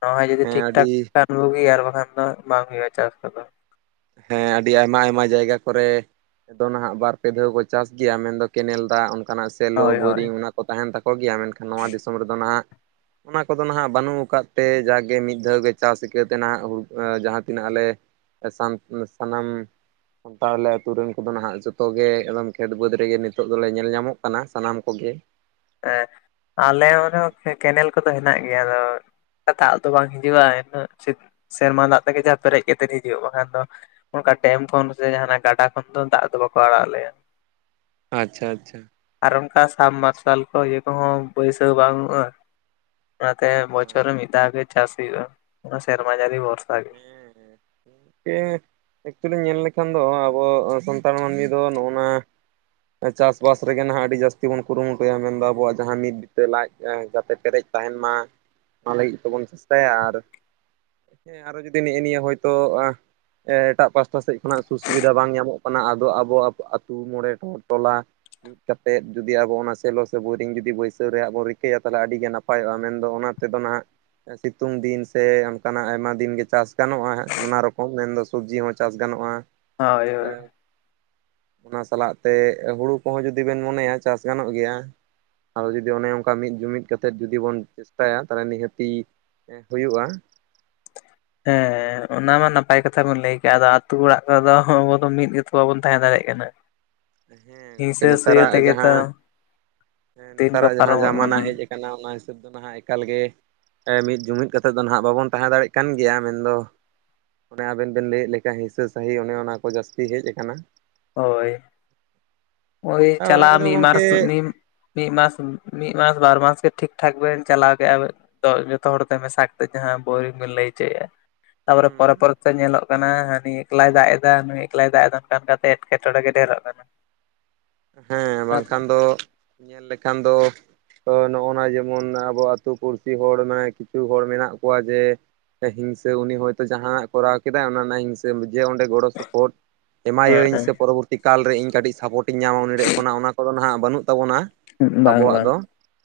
ᱱᱚᱣᱟ ᱡᱩᱫᱤ ᱦᱮᱸ ᱴᱷᱤᱠ ᱟᱹᱰᱤ ᱴᱷᱟᱠ *inaudible* ᱵᱩᱜᱤ ᱟᱨ ᱵᱟᱠᱷᱟᱱ ᱫᱚ ᱵᱟᱝ ᱦᱩᱭᱩᱜᱼᱟ ᱪᱟᱥ ᱠᱚᱫᱚ ᱦᱮᱸ ᱟᱹᱰᱤ ᱟᱭᱢᱟ ᱟᱭᱢᱟ ᱡᱟᱭᱜᱟ ᱠᱚᱨᱮ ᱟᱫᱚ ᱱᱟᱦᱟᱜ ᱵᱟᱨ ᱯᱮ ᱫᱷᱟᱣ ᱠᱚ ᱪᱟᱥ ᱜᱮᱭᱟ ᱢᱮᱱᱫᱚ ᱠᱮᱱᱮᱞ ᱫᱟᱜ ᱚᱱᱠᱟᱱᱟᱜ ᱥᱮᱞᱳ ᱦᱳᱭ ᱦᱳᱭ ᱵᱳᱨᱤᱝ ᱚᱱᱟ ᱠᱚ ᱛᱟᱦᱮᱱ ᱛᱟᱠᱚ ᱜᱮᱭᱟ ᱢᱮᱱᱠᱷᱟᱱ ᱱᱚᱣᱟ ᱫᱤᱥᱚᱢ ᱨᱮᱫᱚ ᱱᱟᱦᱟᱜ ᱚᱱᱟ ᱠᱚᱫᱚ ᱱᱟᱦᱟᱜ ᱵᱟᱹᱱᱩᱜ ᱟᱠᱟᱫ ᱛᱮ ᱡᱟᱜᱮ ᱢᱤᱫ ᱫᱷᱟᱹᱣ ᱜᱮ ᱪᱟᱥ ᱤᱠᱟᱹᱣᱛᱮ ᱱᱟᱦᱟᱜ ᱦᱩᱲᱩ ᱡᱟᱦᱟᱸ ᱛᱤᱱᱟᱹᱜ ᱟᱞᱮ ᱮ ᱥᱟᱱ, ᱥᱟᱱᱟᱢ ᱛᱟᱦᱞᱮ ᱟᱹᱛᱩ ᱨᱮᱱ ᱠᱚᱫᱚ ᱱᱟᱦᱟᱸᱜ ᱡᱚᱛᱚ ᱜᱮ ᱮᱠᱫᱚᱢ ᱠᱷᱮᱛ ᱵᱟᱹᱫᱽ ᱨᱮᱜᱮ ᱱᱤᱛᱚᱜ ᱫᱚᱞᱮ ᱧᱮᱞ ᱧᱟᱢᱚᱜ ᱠᱟᱱᱟ ᱥᱟᱱᱟᱢ ᱠᱚᱜᱮ ᱦᱮᱸ ᱟᱞᱮ ᱚᱱᱟ ᱦᱮᱸ *unintelligible* ᱠᱮᱱᱮᱞ ᱠᱚᱫᱚ ᱦᱮᱱᱟᱜ ᱜᱮᱭᱟ ᱟᱫᱚ ᱫᱟᱜ ᱫᱚ ᱵᱟᱝ ᱦᱤᱡᱩᱜᱼᱟ ᱩᱱᱟᱹᱜ ᱥᱮ ᱥᱮᱨᱢᱟ ᱫᱟᱜ ᱛᱮᱜᱮ ᱡᱟ ᱯᱮᱨᱮᱡ ᱠᱟᱛᱮ ᱦᱤᱡᱩᱜ ᱵᱟᱠᱷᱟᱱ ᱫᱚ ᱚᱱᱠᱟ ᱰᱮᱢ ᱠᱷᱚᱱ ᱥᱮ ᱡᱟᱦᱟᱸᱱᱟᱜ ᱜᱟᱰᱟ ᱠᱷᱚᱱ ᱫᱚ ᱫᱟᱜ ᱫᱚ ᱵᱟᱠᱚ ᱟᱲᱟᱜ ᱟᱞᱮᱭᱟ ᱟᱪᱪᱷᱟ ᱟᱪᱪᱷᱟ ᱟᱨ ᱚᱱᱠᱟ ᱥᱟᱵᱢᱟᱨᱥᱟᱞ ᱠᱚ ᱤᱭᱟᱹ ᱠᱚᱦᱚᱸ ᱵᱟᱹᱭᱥᱟᱹᱣ ᱵᱟᱝᱩᱜᱼᱟ ᱚᱱᱟᱛᱮ ᱵᱚᱪᱷᱚᱨ ᱨᱮ ᱢᱤᱫ ᱫᱷᱟᱣ ᱜᱮ ᱪᱟᱥ ᱦᱩᱭᱩᱜᱼᱟ, ᱚᱱᱟ ᱥᱮᱨᱢᱟ ᱡᱟᱲᱤ ᱵᱷᱚᱨᱥᱟ ᱜᱮ ᱦᱮᱸ ᱦᱮᱸ ᱦᱮᱸ ᱦᱮᱸ ᱮᱠᱪᱩᱭᱮᱞᱤ ᱧᱮᱞ ᱞᱮᱠᱷᱟᱱ ᱫᱚ ᱟᱵᱚ ᱥᱟᱱᱛᱟᱲ ᱢᱟᱹᱱᱢᱤ ᱫᱚ ᱱᱚᱜᱼᱱᱟ ᱪᱟᱥᱵᱟᱥ ᱨᱮᱜᱮ ᱱᱟᱦᱟᱸᱜ ᱟᱹᱰᱤ ᱡᱟᱹᱥᱛᱤ ᱵᱚᱱ ᱠᱩᱨᱩᱢᱩᱴᱩᱭᱟ ᱢᱮᱱᱫᱚ ᱟᱵᱚᱣᱟᱜ ᱡᱟᱦᱟᱸ ᱢᱤᱫ ᱵᱤᱛᱟᱹ ᱞᱟᱡ ᱡᱟᱛᱮ ᱯᱮᱨᱮᱡ ᱛᱟᱦᱮᱱ ᱢᱟ, ᱚᱱᱟ ᱞᱟᱹᱜᱤᱫ ᱛᱮᱵᱚᱱ ᱪᱮᱥᱴᱟᱭᱟ ᱟᱨ ᱦᱮᱸ ᱟᱨᱚ ᱡᱩᱫᱤ ᱱᱤᱜᱼᱤ ᱱᱤᱭᱟᱹ ᱦᱚᱭᱛᱳ ᱟ ᱮᱴᱟᱜ ᱯᱟᱥᱴᱟ ᱥᱮᱫ ᱠᱷᱚᱱᱟᱜ ᱥᱩ-ᱥᱩᱵᱤᱫᱷᱟ ᱵᱟᱝ ᱧᱟᱢᱚᱜ ᱠᱟᱱᱟ ᱟᱫᱚ ᱟᱵᱚ ᱟᱵᱚ ᱟᱹᱛᱩ ᱢᱚᱬᱮ *unintelligible* ᱴᱚᱞᱟ ᱢᱤᱫ ᱠᱟᱛᱮᱫ ᱡᱩᱫᱤ ᱟᱵᱚ ᱚᱱᱟ ᱥᱮᱞᱳ ᱥᱮ ᱵᱳᱨᱤᱝ ᱡᱩᱫᱤ ᱵᱟᱹᱭᱥᱟᱹᱣ ᱨᱮᱭᱟᱜ ᱵᱚ ᱨᱤᱠᱟᱹᱭᱟ ᱛᱟᱦᱞᱮ ᱟᱹᱰᱤᱜᱮ ᱱᱟᱯ ᱱᱟᱯᱟᱭᱚᱜᱼᱟ ᱢᱮᱱᱫᱚ ᱚᱱᱟ ᱛᱮᱫᱚ ᱱᱟᱜ ᱥᱤᱛᱩᱝ ᱫᱤᱱ ᱥᱮ ᱚᱱᱠᱟᱱᱟᱜ ᱟᱭᱢᱟ ᱫᱤᱱ ᱜᱮ ᱪᱟᱥ ᱜᱟᱱᱚᱜᱼᱟ, ᱱᱟᱱᱟ ᱨᱚᱠᱚᱢ ᱢᱮᱱᱫᱚ ᱥᱚᱵᱽᱡᱤ ᱦᱚᱸ ᱪᱟᱥ ᱜᱟᱱᱚᱜᱼᱟ᱾ ᱦᱳᱭ ᱟ ᱦᱳᱭ ᱚᱱᱟ ᱥᱟᱞᱟᱜ ᱛᱮ ᱦᱩᱲᱩ ᱠᱚᱦᱚᱸ ᱡᱩᱫᱤ ᱵᱮᱱ ᱢᱚᱱᱮᱭᱟ ᱪᱟᱥ ᱜᱟᱱᱚᱜ ᱜᱮᱭᱟ᱾ ᱟᱫᱚ ᱡᱩᱫᱤ ᱚᱱᱮ ᱚᱱᱠᱟ ᱢᱤᱫ ᱡᱩᱢᱤᱫ ᱠᱟᱛᱮᱫ ᱡᱩᱫᱤ ᱵᱚᱱ ᱪᱮᱥᱴᱟᱭᱟ ᱛᱟᱦᱞᱮ ᱱᱤᱦᱟᱹᱛᱤ ᱮᱸ ᱦᱳᱭᱳᱜ-ᱟ᱾ ᱦᱮᱸ ᱚᱱᱟ ᱢᱟ ᱱᱟᱯᱟᱭ ᱠᱟᱛᱷᱟ ᱵᱚᱱ ᱞᱟᱹᱭ ᱠᱮᱜ ᱟᱫᱚ ᱟᱛᱳ ᱦᱚᱲᱟᱜ ᱠᱚᱨᱮᱫᱚ ᱟᱵᱚ ᱫᱚ ᱢᱤᱫ ᱜᱮᱛᱚ ᱵᱟᱵᱚᱱ ᱛᱟᱦᱮᱸ ᱫᱟᱲᱮᱜ ᱠᱟᱱᱟ᱾ ᱦᱮᱸ ᱜᱚᱝᱠᱮ ᱦᱤᱝᱥᱟᱹ ᱥᱩᱭᱟᱹ ᱱᱮᱛᱟᱨᱟᱜ ᱛᱮᱜᱮ ᱛᱚ ᱡᱟᱦᱟᱸ, ᱦᱮᱸ ᱫᱤᱱ ᱠᱚ ᱱᱮᱛᱟᱨᱟᱜ ᱡᱟᱦᱟᱸ ᱯᱟᱨᱚᱢᱚᱜ ᱡᱟᱢᱟᱱᱟ ᱦᱮᱡ ᱠᱟᱱᱟ ᱚᱱᱟ ᱦᱤᱥᱟᱹᱵ ᱫᱚ ᱱᱟᱦᱟᱜ ᱮᱠᱟᱞ ᱜᱮ ᱦᱮᱸ ᱢᱤᱫ ᱡᱩᱢᱤᱫ ᱠᱟᱛᱮᱫ ᱫᱚ ᱱᱟᱦᱟᱸᱜ ᱵᱟᱵᱚᱱ ᱛᱟᱦᱮᱸ ᱫᱟᱲᱮᱜ ᱠᱟᱱ ᱜᱮᱭᱟ ᱢᱮᱱᱫᱚ ᱚᱱᱮ ᱟᱵᱮᱱ ᱵᱮᱱ ᱞᱟᱹᱭᱮᱜ ᱞᱮᱠᱟ ᱦᱤᱸᱥᱟᱹ ᱥᱟᱹᱦᱤᱡ ᱚᱱᱮ ᱚᱱᱟ ᱠᱚ ᱡᱟᱹᱥᱛᱤ ᱦᱮᱡ ᱟᱠᱟᱱᱟ᱾ ᱦᱳᱭ, ᱳᱭ ᱟᱨ ᱚᱱᱟ ᱪᱟᱞᱟᱜ ᱠᱚᱫᱚ ᱢᱤᱨ ᱜᱚᱝᱠᱮ ᱢᱟᱨᱥ ᱢᱤ ᱢᱤᱫ ᱢᱟᱥ, ᱢᱤᱫ ᱢᱟᱥ ᱵᱟᱨ ᱢᱟᱥ ᱜᱮ ᱴᱷᱤᱠ ᱴᱷᱟᱠ ᱵᱮᱱ ᱪᱟᱞᱟᱣ ᱠᱮᱜᱼᱟ᱾ ᱛᱚᱜᱡ ᱡᱷᱚᱛᱚ ᱦᱚᱲ ᱛᱮ ᱢᱮᱥᱟ ᱠᱟᱛᱮ ᱡᱟᱦᱟᱸ ᱵᱳᱨᱤ ᱵᱤᱱ ᱞᱟᱹᱭ ᱦᱚᱪᱚᱭᱮᱜ-ᱟ᱾ ᱛᱟᱯᱚᱨᱮ ᱯᱚᱨᱮ ᱦᱩᱸ ᱯᱚᱨᱮ ᱛᱮ ᱧᱮᱞᱚᱜ ᱠᱟᱱᱟ ᱦᱟᱱᱤ ᱮᱠᱞᱟᱭ ᱫᱟᱜ ᱮᱫᱟ ᱱᱩᱭ ᱮᱠᱞᱟᱭ ᱫᱟᱜ ᱮᱫᱟ ᱱᱚᱠᱟ ᱱᱚᱠᱟ ᱮᱴᱠᱮᱴᱚᱬᱮ ᱜᱮ ᱰᱷᱮᱨᱚᱜ ᱠᱟᱱᱟ ᱾ ᱦᱮᱸ ᱵᱟᱝᱠᱷᱟᱱ ᱫᱚ ᱧᱮᱞ ᱞᱮᱠᱷᱟᱱ ᱫᱚ ᱛᱚ ᱱᱚᱜᱼᱚᱱᱟ ᱡᱮᱢᱚᱱ ᱟᱵᱚ ᱟᱹᱛᱩ ᱯᱩᱲᱥᱤ ᱦᱚᱲ ᱢᱟᱱᱮ ᱠᱤᱪᱷᱩ ᱦᱚᱲ ᱢᱮᱱᱟᱜ ᱠᱚᱣᱟ ᱡᱮ ᱥᱮ ᱦᱤᱝᱥᱟ ᱩᱱᱤ ᱦᱚᱭᱛᱳ ᱡᱟᱦᱟᱸᱱᱟᱜ ᱠᱚᱨᱟᱣ ᱠᱮᱫᱟᱭ ᱚᱱᱟ ᱨᱮᱱᱟᱜ ᱦᱤᱝᱥᱟ ᱡᱮ ᱚᱸᱰᱮ ᱜᱚᱲᱚ ᱥᱚᱯᱚᱦᱚᱫ ᱮᱢᱟᱹᱭᱟᱧ ᱦᱮᱸ ᱥᱮ ᱯᱚᱨᱚᱵᱚᱨᱛᱤ ᱠᱟᱞᱨᱮ ᱤᱧ ᱠᱟᱹᱴᱤᱡ ᱥᱟᱯᱳᱴ ᱠᱟᱹᱡ ᱧᱟᱢᱟᱵᱚᱱ *unintelligible* ᱠᱷᱚᱱᱟᱜ ᱚᱱᱟ ᱠᱚᱫᱚ ᱱᱷᱟᱜ ᱵᱟᱹᱱᱩᱜ ᱛᱟᱵᱚᱱᱟ᱾ ᱦᱮᱸ ᱵᱟᱝ ᱟᱵᱚᱣᱟᱜ ᱵᱟᱝ ᱫᱚ᱾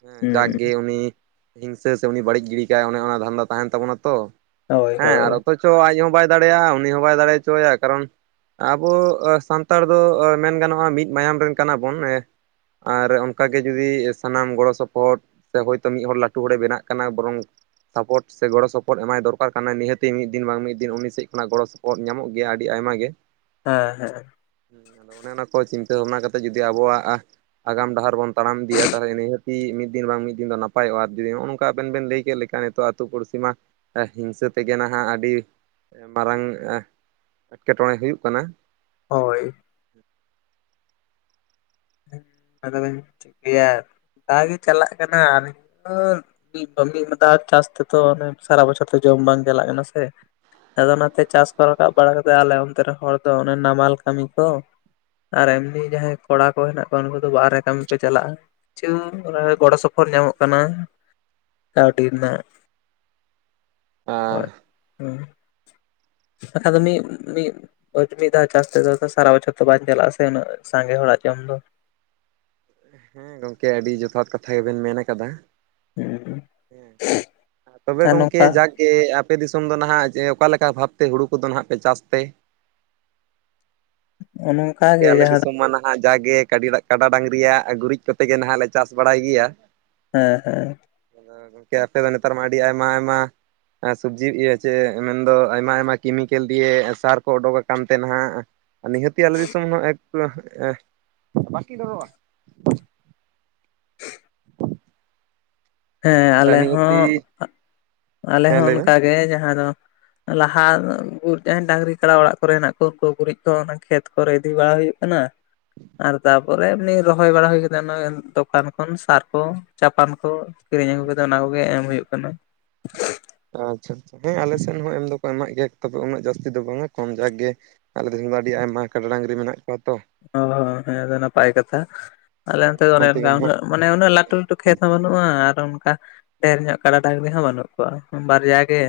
ᱦᱮᱸ᱾ ᱦᱩᱸ ᱡᱟᱠᱜᱮ ᱩᱱᱤ ᱦᱤᱝᱥᱟᱹ ᱥᱮ ᱩᱱᱤ ᱵᱟᱹᱲᱤᱡ ᱜᱤᱲᱤ ᱠᱟᱭ ᱚᱱᱮ ᱚᱱᱟ ᱫᱷᱟᱸᱱᱫᱟ ᱛᱟᱦᱮᱸᱱ ᱛᱟᱵᱚᱱᱟ ᱛᱚ, ᱦᱳᱭ ᱦᱮᱸ ᱦᱳᱭ ᱟᱨ ᱚᱛᱚ ᱪᱚ ᱟᱡ ᱦᱚᱸ ᱵᱟᱭ ᱫᱟᱲᱮᱭᱟᱜᱼᱟ, ᱩᱱᱤ ᱦᱚᱸ ᱵᱟᱭ ᱫᱟᱲᱮᱪᱚᱭᱟ᱾ ᱠᱟᱨᱚᱱ ᱟᱵᱚ ᱥᱟᱱᱛᱟᱲ ᱫᱚ ᱢᱮᱱ ᱜᱟᱱᱚᱜ-ᱟ ᱢᱤᱫ ᱢᱟᱭᱟᱢ ᱨᱮᱱ ᱠᱟᱱᱟ ᱵᱚᱱ ᱮᱸ ᱟᱨ ᱚᱱᱠᱟ ᱜᱮ ᱡᱩᱫᱤ, ᱥᱟᱱᱟᱢ ᱜᱚᱲᱚ ᱥᱚᱯᱚᱦᱚᱫ ᱥᱮ ᱦᱳᱭᱛᱚ ᱢᱤᱫ ᱦᱚᱲ ᱞᱟᱹᱴᱩ ᱦᱚᱲᱮ ᱵᱮᱱᱟᱜ ᱠᱟᱱᱟ ᱵᱚᱨᱚᱝ ᱥᱟᱯᱚᱴ ᱥᱮ ᱜᱚᱲᱚ ᱥᱚᱯᱚᱦᱚᱫ ᱮᱢᱟᱭ ᱫᱚᱨᱠᱟᱨ ᱠᱟᱱᱟᱭ ᱱᱤᱦᱟᱹᱛᱤ ᱢᱤᱫ ᱫᱤᱱ ᱵᱟᱝ ᱢᱤᱫ ᱫᱤᱱ ᱩᱱᱤ ᱥᱮᱫ ᱠᱷᱚᱱᱟᱜ ᱜᱚᱲᱚ ᱥᱚᱯ ᱳᱫ ᱧᱟᱢᱚᱜ ᱜᱮᱭᱟ, ᱟᱹᱰᱤ ᱟᱭᱢᱟ ᱜᱮ᱾ ᱦᱮᱸ ᱦᱮᱸ᱾ ᱦᱩᱸ ᱟᱫᱚ ᱚᱱᱮ ᱚᱱᱟ ᱠᱚ ᱪᱤᱱᱛᱟᱹ ᱵᱷᱟᱵᱱᱟ ᱠᱟᱛᱮᱫ ᱡᱩᱫᱤ ᱟᱵᱚᱣᱟᱜ ᱟᱜᱟᱢ ᱰᱟᱦᱟᱨ ᱵᱚᱱ ᱛᱟᱲᱟᱢ ᱤᱫᱤᱭᱟ, ᱛᱟᱦᱞᱮ ᱱᱤᱦᱟᱹᱛᱤ ᱢᱤᱫ ᱫᱤᱱ ᱵᱟᱝ ᱢᱤᱫ ᱫᱤᱱ ᱫᱚ ᱱᱟᱯᱟᱭᱚᱜᱼᱟ, ᱡᱩᱫᱤ ᱱᱚᱜᱼᱚ ᱱᱚᱝᱠᱟ ᱟᱵᱮᱱ ᱵᱮᱱ ᱞᱟᱹᱭ ᱠᱮᱜ ᱞᱮᱠᱟ᱾ ᱛᱚ ᱟᱛᱩ ᱯᱩᱲᱥᱤ ᱢᱟ ᱦᱤᱝᱥᱟᱹ ᱛᱮᱜᱮ ᱱᱟᱦᱟᱜ ᱟᱹᱰᱤ ᱢᱟᱨᱟᱝ ᱮᱴᱠᱮᱴᱚᱬᱮ ᱦᱩᱭᱩᱜ ᱠᱟᱱᱟ᱾ ᱦᱳᱭ᱾ *unintelligible* ᱪᱤᱠᱟᱹᱭᱟ ᱠᱟ ᱜᱮ ᱪᱟᱞᱟᱜ ᱠᱟᱱᱟ, ᱟᱨ *unintelligible* ᱪᱟᱥ ᱛᱮᱛᱚ ᱥᱟᱨᱟ ᱵᱚᱪᱷᱚᱨ ᱛᱚ ᱡᱚᱢ ᱵᱟᱝ ᱪᱟᱞᱟᱜ ᱠᱟᱱᱟ ᱥᱮ᱾ ᱟᱫᱚ ᱚᱱᱟᱛᱮ ᱪᱟᱥ ᱠᱚ ᱨᱟᱠᱟᱵ ᱵᱟᱲᱟ ᱠᱟᱛᱮ ᱟᱞᱮ ᱚᱱᱛᱮ ᱨᱮᱱ ᱦᱚᱲ ᱫᱚ ᱚᱱᱮ ᱱᱟᱢᱟᱞ ᱠᱟᱹᱢᱤ ᱠᱚ᱾ ᱟᱨ ᱮᱢᱱᱤ ᱡᱟᱦᱟᱸᱭ ᱠᱚᱲᱟ ᱠᱚ ᱦᱮᱱᱟᱜ ᱠᱚᱣᱟ ᱩᱱᱠᱩ ᱫᱚ ᱵᱟᱦᱨᱮ ᱠᱟᱹᱢᱤ ᱠᱚ ᱪᱟᱞᱟᱜᱼᱟ, ᱠᱤᱪᱷᱩ ᱨᱮ ᱜᱚᱲᱚ ᱥᱚᱯᱚᱦᱚᱫ ᱧᱟᱢᱚᱜ ᱠᱟᱱᱟ᱾ ᱠᱟᱣᱰᱤ ᱨᱮᱱᱟᱜ *inaudible* ᱵᱟᱠᱷᱟᱡ ᱫᱚ ᱢᱤᱫ ᱢᱤᱫ ᱳᱭ ᱢᱤᱫ ᱫᱷᱟᱣ ᱪᱟᱥ ᱛᱮᱫᱚ ᱥᱟᱨᱟ ᱵᱚᱪᱷᱚᱨ ᱛᱚ ᱵᱟᱭ ᱪᱟᱞᱟᱜᱼᱟ ᱥᱮ ᱩᱱᱟᱹᱜ ᱥᱟᱸᱜᱮ ᱦᱚᱲᱟᱜ ᱡᱚᱢ ᱫᱚ᱾ ᱦᱮᱸ ᱜᱚᱝᱠᱮ ᱟᱹᱰᱤ ᱡᱚᱛᱷᱟᱛ ᱠᱟᱛᱷᱟ ᱜᱮᱵᱮᱱ ᱢᱮᱱ ᱟᱠᱟᱫᱟ᱾ ᱦᱮᱸ ᱾ ᱦᱮᱸ᱾ ᱛᱚᱵᱮ ᱜᱚᱝᱠᱮ ᱡᱟᱠ ᱜᱮ ᱟᱯᱮ ᱫᱤᱥᱚᱢ ᱫᱚ ᱱᱷᱟᱜ ᱮ ᱚᱠᱟ ᱞᱮᱠᱟ ᱵᱷᱟᱵᱛᱮ ᱦᱩᱲᱩ ᱠᱚᱫᱚ ᱱᱷᱟᱜ ᱯᱮ ᱪᱟᱥ ᱛᱮ? ᱱᱚᱝᱠᱟ ᱜᱚᱢᱠᱮ ᱜᱮ ᱟᱞᱮ ᱡᱟᱦᱟᱸ ᱫᱤᱥᱚᱢ ᱢᱟ ᱱᱟᱦᱟᱜ ᱡᱟᱜᱮ ᱠᱟᱰᱤ ᱱᱟᱜ ᱠᱟᱰᱟ ᱰᱟᱝᱨᱤᱭᱟᱜ ᱜᱩᱨᱤᱡ ᱠᱚᱛᱮ ᱜᱮ ᱱᱟᱦᱟᱜ ᱞᱮ ᱪᱟᱥ ᱵᱟᱲᱟᱭ ᱜᱮᱭᱟ᱾ ᱦᱮᱸ ᱦᱮᱸ᱾ ᱜᱚᱝᱠᱮ ᱟᱯᱮ ᱢᱟ ᱱᱮᱛᱟᱨ ᱢᱟ ᱟᱹᱰᱤ ᱟᱹᱰᱤ ᱟᱭᱢᱟ ᱟᱭᱢᱟ ᱟᱸ ᱥᱚᱵᱽᱡᱤ ᱤᱭᱟᱹ ᱪᱮ ᱢᱮᱱᱫᱚ ᱟᱭᱢᱟ ᱟᱭᱢᱟ ᱠᱮᱢᱤᱠᱮᱞ ᱫᱤᱭᱮ ᱥᱟᱨ ᱠᱚ ᱚᱰᱩᱠ ᱟᱠᱟᱱ ᱛᱮ ᱱᱷᱟᱜ ᱱᱤᱦᱟᱹᱛᱤ ᱟᱞᱮ ᱫᱤᱥᱚᱢ ᱮᱠᱛᱚ ᱮ ᱵᱟᱠᱤ ᱜᱚᱫᱚᱜ-ᱟ ᱦᱮᱸ ᱟᱞᱮ ᱦᱚᱸ ᱱᱤᱦᱟᱹᱛᱤ ᱟᱞᱮ ᱦᱮᱸ ᱦᱚᱸ ᱞᱟᱹᱭ ᱵᱮᱱ ᱚᱱᱠᱟᱜᱮ ᱡᱟᱦᱟᱸ ᱫᱚ ᱞᱟᱦᱟ *unintelligible* ᱛᱟᱦᱮᱱ ᱰᱟᱝᱨᱤ ᱠᱟᱰᱟ ᱚᱲᱟᱜ ᱠᱚᱨᱮ ᱦᱮᱱᱟᱜ ᱠᱚ ᱜᱩᱨᱤᱡ ᱠᱚ ᱚᱱᱟ ᱠᱷᱮᱛ ᱠᱚᱨᱮ ᱤᱫᱤ ᱵᱟᱲᱟ ᱦᱩᱭᱩᱜ ᱠᱟᱱᱟ ᱟᱨ ᱛᱟᱯᱚᱨᱮ ᱮᱢᱱᱤ ᱨᱚᱦᱚᱭ ᱵᱟᱲᱟ ᱦᱩᱭ ᱠᱟᱛᱮ ᱱᱚᱜ-ᱚᱭ ᱛᱚᱠᱛᱟᱱ ᱠᱷᱚᱱ ᱥᱟᱨ ᱠᱚ ᱪᱟᱯᱟᱱ ᱠᱚ ᱠᱤᱨᱤᱧ ᱟᱹᱜᱩ ᱠᱟᱛᱮ ᱚᱱᱟ ᱠᱚᱜᱮ ᱮᱢ ᱦᱩᱭᱩᱜ ᱠᱟᱱᱟ ᱟᱪᱪᱷᱟ ᱟᱪᱪᱷᱟ ᱦᱮᱸ ᱟᱞᱮ ᱥᱮᱱ ᱦᱚᱸ ᱮᱢ ᱫᱚᱠᱚ ᱮᱢᱟᱜ ᱜᱮᱭᱟ ᱛᱚᱵᱮ ᱩᱱᱟᱹᱜ ᱡᱟᱹᱥᱛᱤ ᱫᱚ ᱵᱟᱝ-ᱟ ᱠᱚᱢ ᱡᱟᱠ ᱜᱮ ᱟᱞᱮ ᱨᱮᱱ ᱢᱟ ᱟᱹᱰᱤ ᱟᱭᱢᱟ ᱠᱟᱰᱟ ᱰᱟᱝᱨᱤ ᱢᱮᱱᱟᱜ ᱠᱚᱣᱟ ᱛᱚ ᱚᱸ ᱦᱮᱸ ᱫᱚ ᱱᱟᱯᱟᱭ ᱠᱟᱛᱷᱟ ᱟᱞᱮ ᱚᱱᱛᱮ ᱫᱚ ᱚᱱᱟ ᱚᱱᱮ ᱛᱮᱜᱮ ᱚᱱᱠᱟ ᱱᱟᱦᱟᱜ ᱩᱱᱟᱹᱜ ᱢᱟᱱᱮ ᱩᱱᱟᱹᱜ ᱞᱟᱹᱴᱩ ᱞᱟᱹᱴᱩ ᱠᱷᱮᱛ ᱦᱚᱸ ᱵᱟᱹᱱᱩᱜ-ᱟ ᱟᱨ ᱚᱱᱠᱟ ᱰᱷᱮᱨ ᱧᱚᱜ ᱠᱟᱰᱟ ᱰᱟᱝᱨᱤ ᱦᱚᱸ ᱵᱟᱹᱱᱩᱜ ᱠᱚᱣᱟ ᱵᱟᱨᱭᱟ ᱜᱮᱼᱼ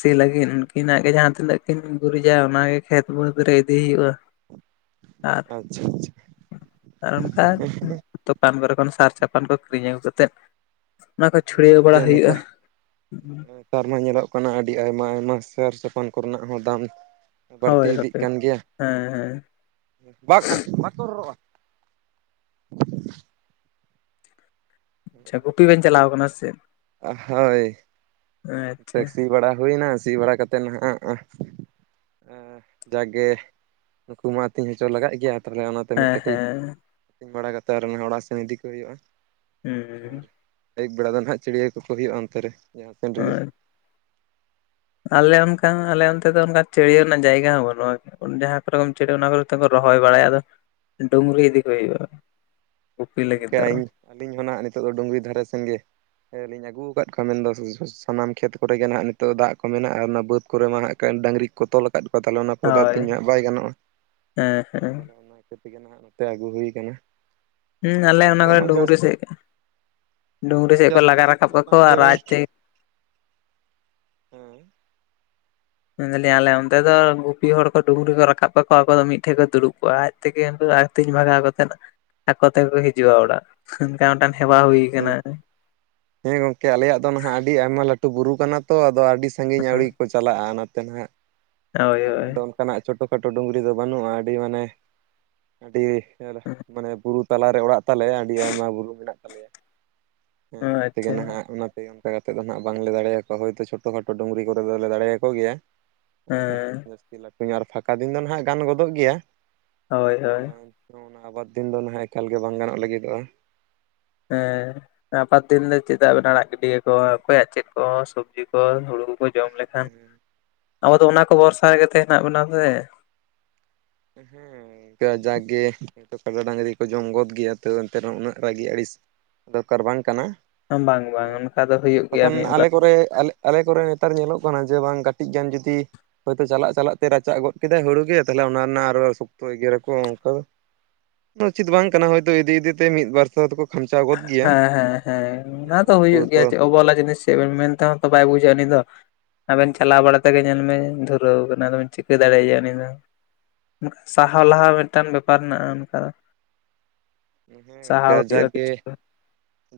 ᱥᱤ ᱞᱟᱹᱜᱤᱫ ᱩᱱᱠᱤᱱᱟᱜ ᱜᱮ ᱡᱟᱦᱟᱸ ᱛᱤᱱᱟᱹᱜ ᱠᱤᱱ ᱜᱩᱨᱤᱡᱟ ᱚᱱᱟ ᱜᱮ ᱠᱷᱮᱛ ᱵᱟᱹᱫᱽ ᱨᱮ ᱤᱫᱤ ᱦᱩᱭᱩᱜ-ᱟ ᱟᱨ ᱟᱪᱪᱷᱟ ᱟᱪᱪᱷᱟ ᱟᱨ ᱚᱱᱠᱟᱱ ᱫᱚᱠᱟᱱ ᱠᱚᱨᱮ ᱠᱷᱚᱱ ᱥᱟᱨ ᱪᱟᱯᱟᱱ ᱠᱚ ᱠᱤᱨᱤᱧ ᱟᱹᱜᱩ ᱠᱟᱛᱮᱜ ᱚᱱᱟ ᱠᱚ ᱦᱮᱸ ᱪᱷᱩᱲᱭᱟᱹᱣ ᱜᱚᱝᱠᱮ ᱵᱟᱲᱟ ᱦᱩᱭᱩᱜ-ᱟ ᱱᱮᱛᱟᱨ ᱱᱮᱛᱟᱨ ᱢᱟ ᱧᱮᱞᱚᱜ ᱠᱟᱱᱟ ᱟᱹᱰᱤ ᱟᱭᱢᱟ ᱟᱭᱢᱟ ᱥᱟᱨ ᱯᱟᱱ ᱠᱚ ᱨᱮᱱᱟᱜ ᱦᱚᱸ ᱫᱟᱢ ᱵᱟᱹᱲᱛᱤ ᱦᱳᱭ ᱤᱫᱤᱜ ᱦᱳᱭ ᱠᱟᱱ ᱜᱮᱭᱟ ᱦᱮᱸ ᱦᱮᱸ ᱵᱟᱝ-ᱟ ᱵᱟᱠᱚ ᱨᱚᱨᱚᱜ-ᱟ ᱟᱪᱪᱷᱟ ᱜᱩᱯᱤ ᱵᱮᱱ ᱪᱟᱞᱟᱣ ᱟᱠᱟᱱᱟ ᱥᱮᱜ ᱦᱳᱭ ᱥᱤ ᱵᱟᱲᱟ ᱦᱩᱭᱱᱟ ᱥᱤ ᱵᱟᱲᱟ ᱠᱟᱛᱮ ᱛᱮ ᱱᱟᱦᱟᱜ-ᱟ ᱡᱟᱜᱮ ᱱᱩᱠᱩ ᱢᱟ ᱟᱹᱛᱤᱧ ᱦᱚᱪᱚ ᱞᱟᱜᱟᱜ ᱜᱮᱭᱟ ᱛᱟᱦᱚᱞᱮ ᱚᱱᱟ ᱛᱮ ᱢᱤᱫ ᱦᱮᱸ ᱠᱟᱹᱴᱤᱡ ᱦᱮᱸ ᱟᱹᱛᱤᱧ ᱵᱟᱲᱟ ᱠᱟᱛᱮ ᱟᱨ ᱚᱲᱟᱜ ᱥᱮᱱ ᱤᱫᱤ ᱠᱚ ᱦᱩᱭᱩᱜ-ᱟ ᱟᱨ ᱦᱩᱸ ᱟᱹᱭᱩᱵ ᱵᱮᱲᱟ ᱫᱚ ᱱᱟᱦᱟᱸᱜ ᱪᱤᱲᱭᱟᱹ ᱠᱚᱠᱚ ᱦᱩᱭᱩᱜ-ᱟ ᱚᱱᱛᱮ ᱨᱮ ᱡᱟᱦᱟᱸ ᱥᱮᱱ ᱨᱮᱜᱮ ᱦᱳᱭ ᱟᱞᱮ ᱚᱱᱠᱟ ᱟᱞᱮ ᱚᱱᱛᱮ ᱫᱚ ᱚᱱᱠᱟ ᱪᱤᱲᱭᱟᱹ ᱨᱮᱱᱟᱜ ᱡᱟᱭᱜᱟ ᱦᱚᱸ ᱵᱟᱹᱱᱩᱜ-ᱟ ᱡᱟᱦᱟᱸ ᱠᱚᱨᱮ ᱵᱚᱱ ᱪᱤᱲᱭᱟᱹ ᱚᱱᱟ ᱠᱚᱨᱮ ᱛᱮ ᱠᱚ ᱨᱚᱦᱚᱭ ᱵᱟᱲᱟᱭᱟ ᱟᱫᱚ ᱰᱩᱝᱨᱤ ᱤᱫᱤ ᱠᱚ ᱦᱩᱭᱩᱜ-ᱟ ᱦᱮᱸ ᱜᱚᱝᱠᱮ ᱤᱧ ᱟᱹᱞᱤᱧ ᱦᱚᱸ ᱱᱟᱜ ᱱᱤᱛᱚᱜ ᱫᱚ ᱰᱩᱝᱨᱤ ᱫᱷᱟᱨᱮ ᱥᱮᱱ ᱜᱮ ᱦᱮᱸ ᱞᱤᱧ ᱟᱹᱜᱩ ᱟᱠᱟᱫ ᱠᱚᱣᱟ ᱢᱮᱱ ᱫᱚ ᱥᱟᱱᱟᱢ ᱠᱷᱮᱛ ᱠᱚᱨᱮ ᱜᱮ ᱱᱟᱦᱟᱜ ᱱᱤᱛᱚᱜ ᱫᱟᱜ ᱠᱚ ᱢᱮᱱᱟᱜ-ᱟ ᱚᱱᱟ ᱵᱟᱹᱫᱽ ᱠᱚᱨᱮ ᱢᱟ ᱦᱟᱜ ᱰᱟᱝᱨᱤ ᱠᱚ ᱛᱚᱞ ᱟᱠᱟᱫ ᱠᱚᱣᱟ ᱛᱟᱦᱚᱞᱮ ᱚᱱᱟ ᱠᱚᱨᱮ ᱫᱚ ᱦᱳᱭ ᱟᱹᱛᱤᱧ ᱦᱟᱜ ᱵᱟᱭ ᱜᱟᱱᱚᱜ-ᱟ ᱦᱮᱸ ᱟᱨ ᱦᱮᱸ ᱛᱟᱦᱚᱞᱮ ᱚᱱᱟᱼᱼ ᱤᱱᱟᱹ ᱛᱮᱜᱮ ᱱᱟᱜ ᱱᱚᱛᱮ ᱟᱹᱜᱩ ᱦᱩᱭ ᱟᱠᱟᱱᱟ ᱦᱩᱸ ᱟᱞᱮ ᱟᱨ ᱚᱱᱟ ᱱᱤᱛᱚᱜ ᱠᱚᱨᱮ ᱢᱟ ᱰᱩᱝᱨᱤ ᱡᱟᱹᱥᱛᱤ ᱥᱮᱡ ᱰᱩᱝᱨᱤ ᱱᱤᱛᱚᱜ ᱥᱮᱡ ᱠᱚ ᱡᱟᱹᱥᱛᱤ ᱞᱟᱜᱟ ᱱᱟᱦᱟᱜ ᱨᱟᱠᱟᱵ ᱧᱮᱞᱚᱜ ᱠᱟᱱᱟ ᱠᱟᱠᱚᱣᱟ ᱡᱮ ᱟᱨ ᱵᱟᱝ ᱟᱡᱛᱮ ᱦᱮᱸ ᱢᱮᱱ ᱫᱟᱞᱤᱧ ᱟᱞᱮ ᱚᱱᱛᱮ ᱫᱚ ᱜᱩᱯᱤ ᱦᱚᱲ ᱠᱚ ᱰᱩᱝᱨᱤ ᱠᱚ ᱨᱟᱠᱟᱵ ᱠᱟᱠᱚᱣᱟ ᱟᱠᱚ ᱫᱚ ᱢᱤᱫᱴᱷᱮᱡ ᱠᱚ ᱫᱩᱲᱩᱵ ᱠᱚᱜ-ᱟᱡ ᱛᱮᱜᱮ ᱚᱱᱠᱚ ᱟᱛᱤᱧ ᱵᱷᱟᱜᱟᱣ ᱠᱟᱛᱮᱫ ᱟᱠᱚ ᱛᱮᱜᱮᱠᱚ ᱦᱤᱡᱩᱜ-ᱟ ᱚᱲᱟᱜ ᱚᱱᱠᱟ ᱢᱤᱫᱴᱟᱱ ᱦᱮᱣᱟ ᱦᱩᱭ ᱦᱮᱸ ᱟᱠᱟᱱᱟ ᱦᱮᱸ ᱜᱚᱝᱠᱮ ᱟᱞᱮᱭᱟᱜ ᱫᱚ ᱱᱟᱦᱟᱜ ᱟᱹᱰᱤ ᱟᱭᱢᱟ ᱞᱟᱹᱴᱩ ᱵᱩᱨᱩ ᱠᱟᱱᱟ ᱛᱚ ᱟᱫᱚ ᱟᱹᱰᱤ ᱥᱟᱺᱜᱤᱧ ᱟᱹᱣᱲᱤ ᱠᱚᱼᱼ ᱪᱟᱞᱟᱜ-ᱟ ᱱᱚᱛᱮ ᱦᱟᱸᱜ ᱦᱳᱭ ᱢᱮᱱ ᱦᱳᱭ ᱫᱚ ᱚᱱᱠᱟᱱᱟᱜ ᱪᱷᱳᱴᱳ ᱠᱷᱟᱴᱳ ᱰᱩᱝᱨᱤ ᱫᱚ ᱵᱟᱹᱱᱩᱜ-ᱟ ᱟᱹᱰᱤ ᱢᱟᱱᱮ ᱟᱹᱰᱤ ᱢᱟᱱᱮ ᱵᱩᱨᱩ ᱛᱟᱞᱟ ᱨᱮ ᱚᱲᱟᱜ ᱛᱟᱞᱮ ᱟᱹᱰᱤ ᱟᱭᱢᱟ ᱵᱩᱨᱩ ᱢᱮᱱᱟᱜ ᱛᱟᱞᱮᱭᱟ ᱦᱮᱸ ᱚᱱᱟ ᱛᱮᱜᱮ ᱟᱪᱪᱷᱟ ᱱᱟᱦᱟᱜ ᱚᱱᱟᱼᱼ ᱚᱱᱠᱟ ᱠᱟᱛᱮ ᱫᱚ ᱦᱟᱸᱜ ᱵᱟᱝᱞᱮ ᱫᱟᱲᱮᱭᱟ ᱠᱚᱣᱟ ᱦᱳᱭᱛᱳ ᱪᱷᱳᱴᱳ ᱠᱷᱟᱴᱚ ᱰᱩᱝᱨᱤ ᱠᱚᱨᱮ ᱫᱚᱞᱮ ᱫᱟᱲᱮᱭ ᱟᱠᱚ ᱜᱮᱭᱟ ᱟᱨ ᱦᱮᱸ ᱡᱟᱹᱥᱛᱤ ᱡᱟᱹᱥᱛᱤ ᱞᱟᱹᱴᱩ ᱧᱚᱜ ᱟᱨ ᱯᱷᱟᱸᱠᱟ ᱫᱤᱱ ᱫᱚ ᱱᱟᱦᱟᱜ ᱜᱟᱱ ᱜᱚᱫᱚᱜ ᱜᱮᱭᱟ ᱦᱳᱭ ᱦᱳᱭ ᱟᱨ ᱚᱱᱟ ᱟᱵᱟᱫᱽ ᱫᱤᱱ ᱫᱚ ᱱᱟᱦᱟᱜ ᱮᱠᱟᱞ ᱜᱮ ᱵᱟᱝ ᱜᱟᱱᱚᱜ ᱞᱟᱹᱜᱤᱫᱚᱜ-ᱟ ᱦᱮᱸ ᱟᱯᱟᱫᱽ ᱫᱤᱱ ᱫᱚ ᱪᱮᱫᱟᱜ ᱵᱮᱱ ᱟᱲᱟᱜ ᱜᱤᱰᱤ ᱠᱟᱠᱚᱣᱟ ᱚᱠᱚᱭᱟᱜ ᱪᱮᱫ ᱠᱚ ᱥᱚᱵᱡᱤ ᱠᱚ ᱦᱩᱲᱩ ᱠᱚ ᱡᱚᱢ ᱞᱮᱠᱷᱟᱱ ᱦᱮᱸ ᱟᱵᱚ ᱫᱚ ᱚᱱᱟ ᱠᱚ ᱵᱷᱚᱨᱥᱟ ᱨᱮᱜᱮ ᱛᱚ ᱦᱮᱱᱟᱜ ᱵᱚᱱᱟ ᱥᱮ ᱦᱮᱸ ᱤᱱᱠᱟᱹ ᱡᱟᱜᱜᱮ ᱠᱟᱰᱟ ᱰᱟᱹᱝᱨᱤ ᱠᱚ ᱡᱚᱢ ᱜᱚᱫ ᱜᱮᱭᱟ ᱛᱟᱹᱣ ᱮᱱᱛᱮ ᱨᱮᱦᱚᱸ ᱩᱱᱟᱹᱜ ᱨᱟᱹᱜᱤ ᱟᱹᱲᱤᱥ ᱫᱚᱨᱠᱟᱨ ᱵᱟᱝ ᱠᱟᱱᱟ ᱵᱟᱝ ᱵᱟᱝ ᱚᱱᱠᱟ ᱫᱚ ᱦᱩᱭᱩᱜ ᱜᱮᱭᱟ ᱵᱟᱠᱷᱟᱱ ᱢᱤᱫ ᱟᱞᱮ ᱵᱟᱨ ᱠᱚᱨᱮ ᱟᱞᱮᱼᱼ ᱟᱞᱮ ᱠᱚᱨᱮ ᱱᱮᱛᱟᱨ ᱧᱮᱞᱚᱜ ᱠᱟᱱᱟ ᱡᱮ ᱵᱟᱝ ᱠᱟᱹᱴᱤᱡ ᱜᱟᱱ ᱡᱩᱫᱤ ᱦᱳᱭᱛᱳ ᱪᱟᱞᱟᱜ ᱪᱟᱞᱟᱜ ᱛᱮ ᱨᱟᱪᱟᱜ ᱜᱚᱫ ᱠᱮᱫᱟᱭ ᱦᱩᱲᱩ ᱜᱮ ᱛᱟᱦᱚᱞᱮ ᱚᱱᱟ ᱨᱮᱱᱟᱜ ᱟᱨᱚ ᱥᱚᱠᱛᱚ ᱮᱜᱮᱨᱟᱠᱚ ᱚᱱᱠᱟᱼᱼ ᱩᱪᱤᱛ ᱵᱟᱝ ᱠᱟᱱᱟ ᱦᱚᱭᱛᱳ ᱤᱫᱤ ᱤᱫᱤ ᱛᱮ ᱢᱤᱫ ᱵᱟᱨ *unintelligible* ᱫᱚᱠᱚ ᱠᱷᱟᱢᱪᱟᱣ ᱜᱚᱫ ᱜᱮᱭᱟ ᱦᱮᱸ ᱦᱮᱸ ᱦᱮᱸ ᱚᱱᱟ ᱫᱚ ᱩᱱᱠᱩ ᱦᱩᱭᱩᱜ ᱜᱮᱭᱟ ᱛᱚ ᱡᱮ ᱚᱵᱚᱦᱮᱞᱟ ᱡᱤᱱᱤᱥ ᱪᱮᱫ ᱵᱮᱱ ᱢᱮᱱ ᱛᱮᱦᱚᱸ ᱛᱚ ᱵᱟᱭ ᱵᱩᱡᱷᱟᱹᱜ-ᱟ ᱩᱱᱤ ᱫᱚ ᱟᱵᱮᱱ ᱦᱮᱸ ᱪᱟᱞᱟᱣ ᱵᱟᱲᱟ ᱛᱮᱜᱮ ᱧᱮᱞ ᱢᱮ ᱫᱷᱩᱛ ᱯᱩᱨᱟᱹᱣ ᱠᱟᱱᱟ ᱟᱫᱚ ᱵᱮᱱ ᱪᱤᱠᱟᱹ ᱫᱟᱲᱮᱟᱭᱟ ᱩᱱᱤ ᱫᱚᱼᱼ ᱥᱟᱦᱟᱣ ᱞᱟᱦᱟ ᱢᱤᱫᱴᱟᱝ ᱵᱮᱯᱟᱨ ᱦᱮᱱᱟᱜ ᱚᱱᱠᱟᱼᱼ ᱦᱮᱸ ᱜᱚᱝᱠᱮ ᱡᱟᱠ ᱦᱩᱭᱩᱜᱼᱟ ᱜᱮ, ᱠᱤᱪᱷᱩ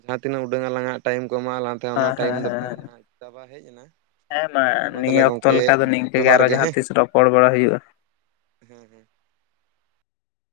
ᱡᱟᱦᱟᱸ ᱛᱤᱱᱟᱹᱜ ᱩᱰᱟᱹᱝ ᱟᱞᱟᱝᱟᱜ ᱴᱟᱭᱤᱢ ᱠᱚ ᱮᱢᱟᱜ ᱞᱟᱝᱼᱼ ᱚᱱᱟ ᱦᱮᱸ ᱦᱮᱸ ᱴᱟᱭᱤᱢ ᱫᱚ ᱯᱨᱟᱭ ᱦᱮᱸ ᱱᱟᱜ ᱪᱟᱵᱟ ᱦᱮᱡ ᱮᱱᱟ ᱾ ᱦᱮᱸ ᱢᱟ ᱱᱤᱭᱟᱹ ᱚᱠᱛᱚ ᱞᱮᱠᱟ ᱫᱚ ᱱᱤᱝᱠᱟᱹ ᱜᱮ ᱡᱚᱦᱟᱨ ᱟᱨᱚ ᱡᱟᱦᱟᱸ ᱦᱮᱸ ᱛᱤᱥ ᱨᱚᱯᱚᱲ ᱵᱟᱲᱟ ᱦᱩᱭᱩᱜᱼᱟ ᱾ ᱦᱮᱸ ᱦᱮᱸ ᱾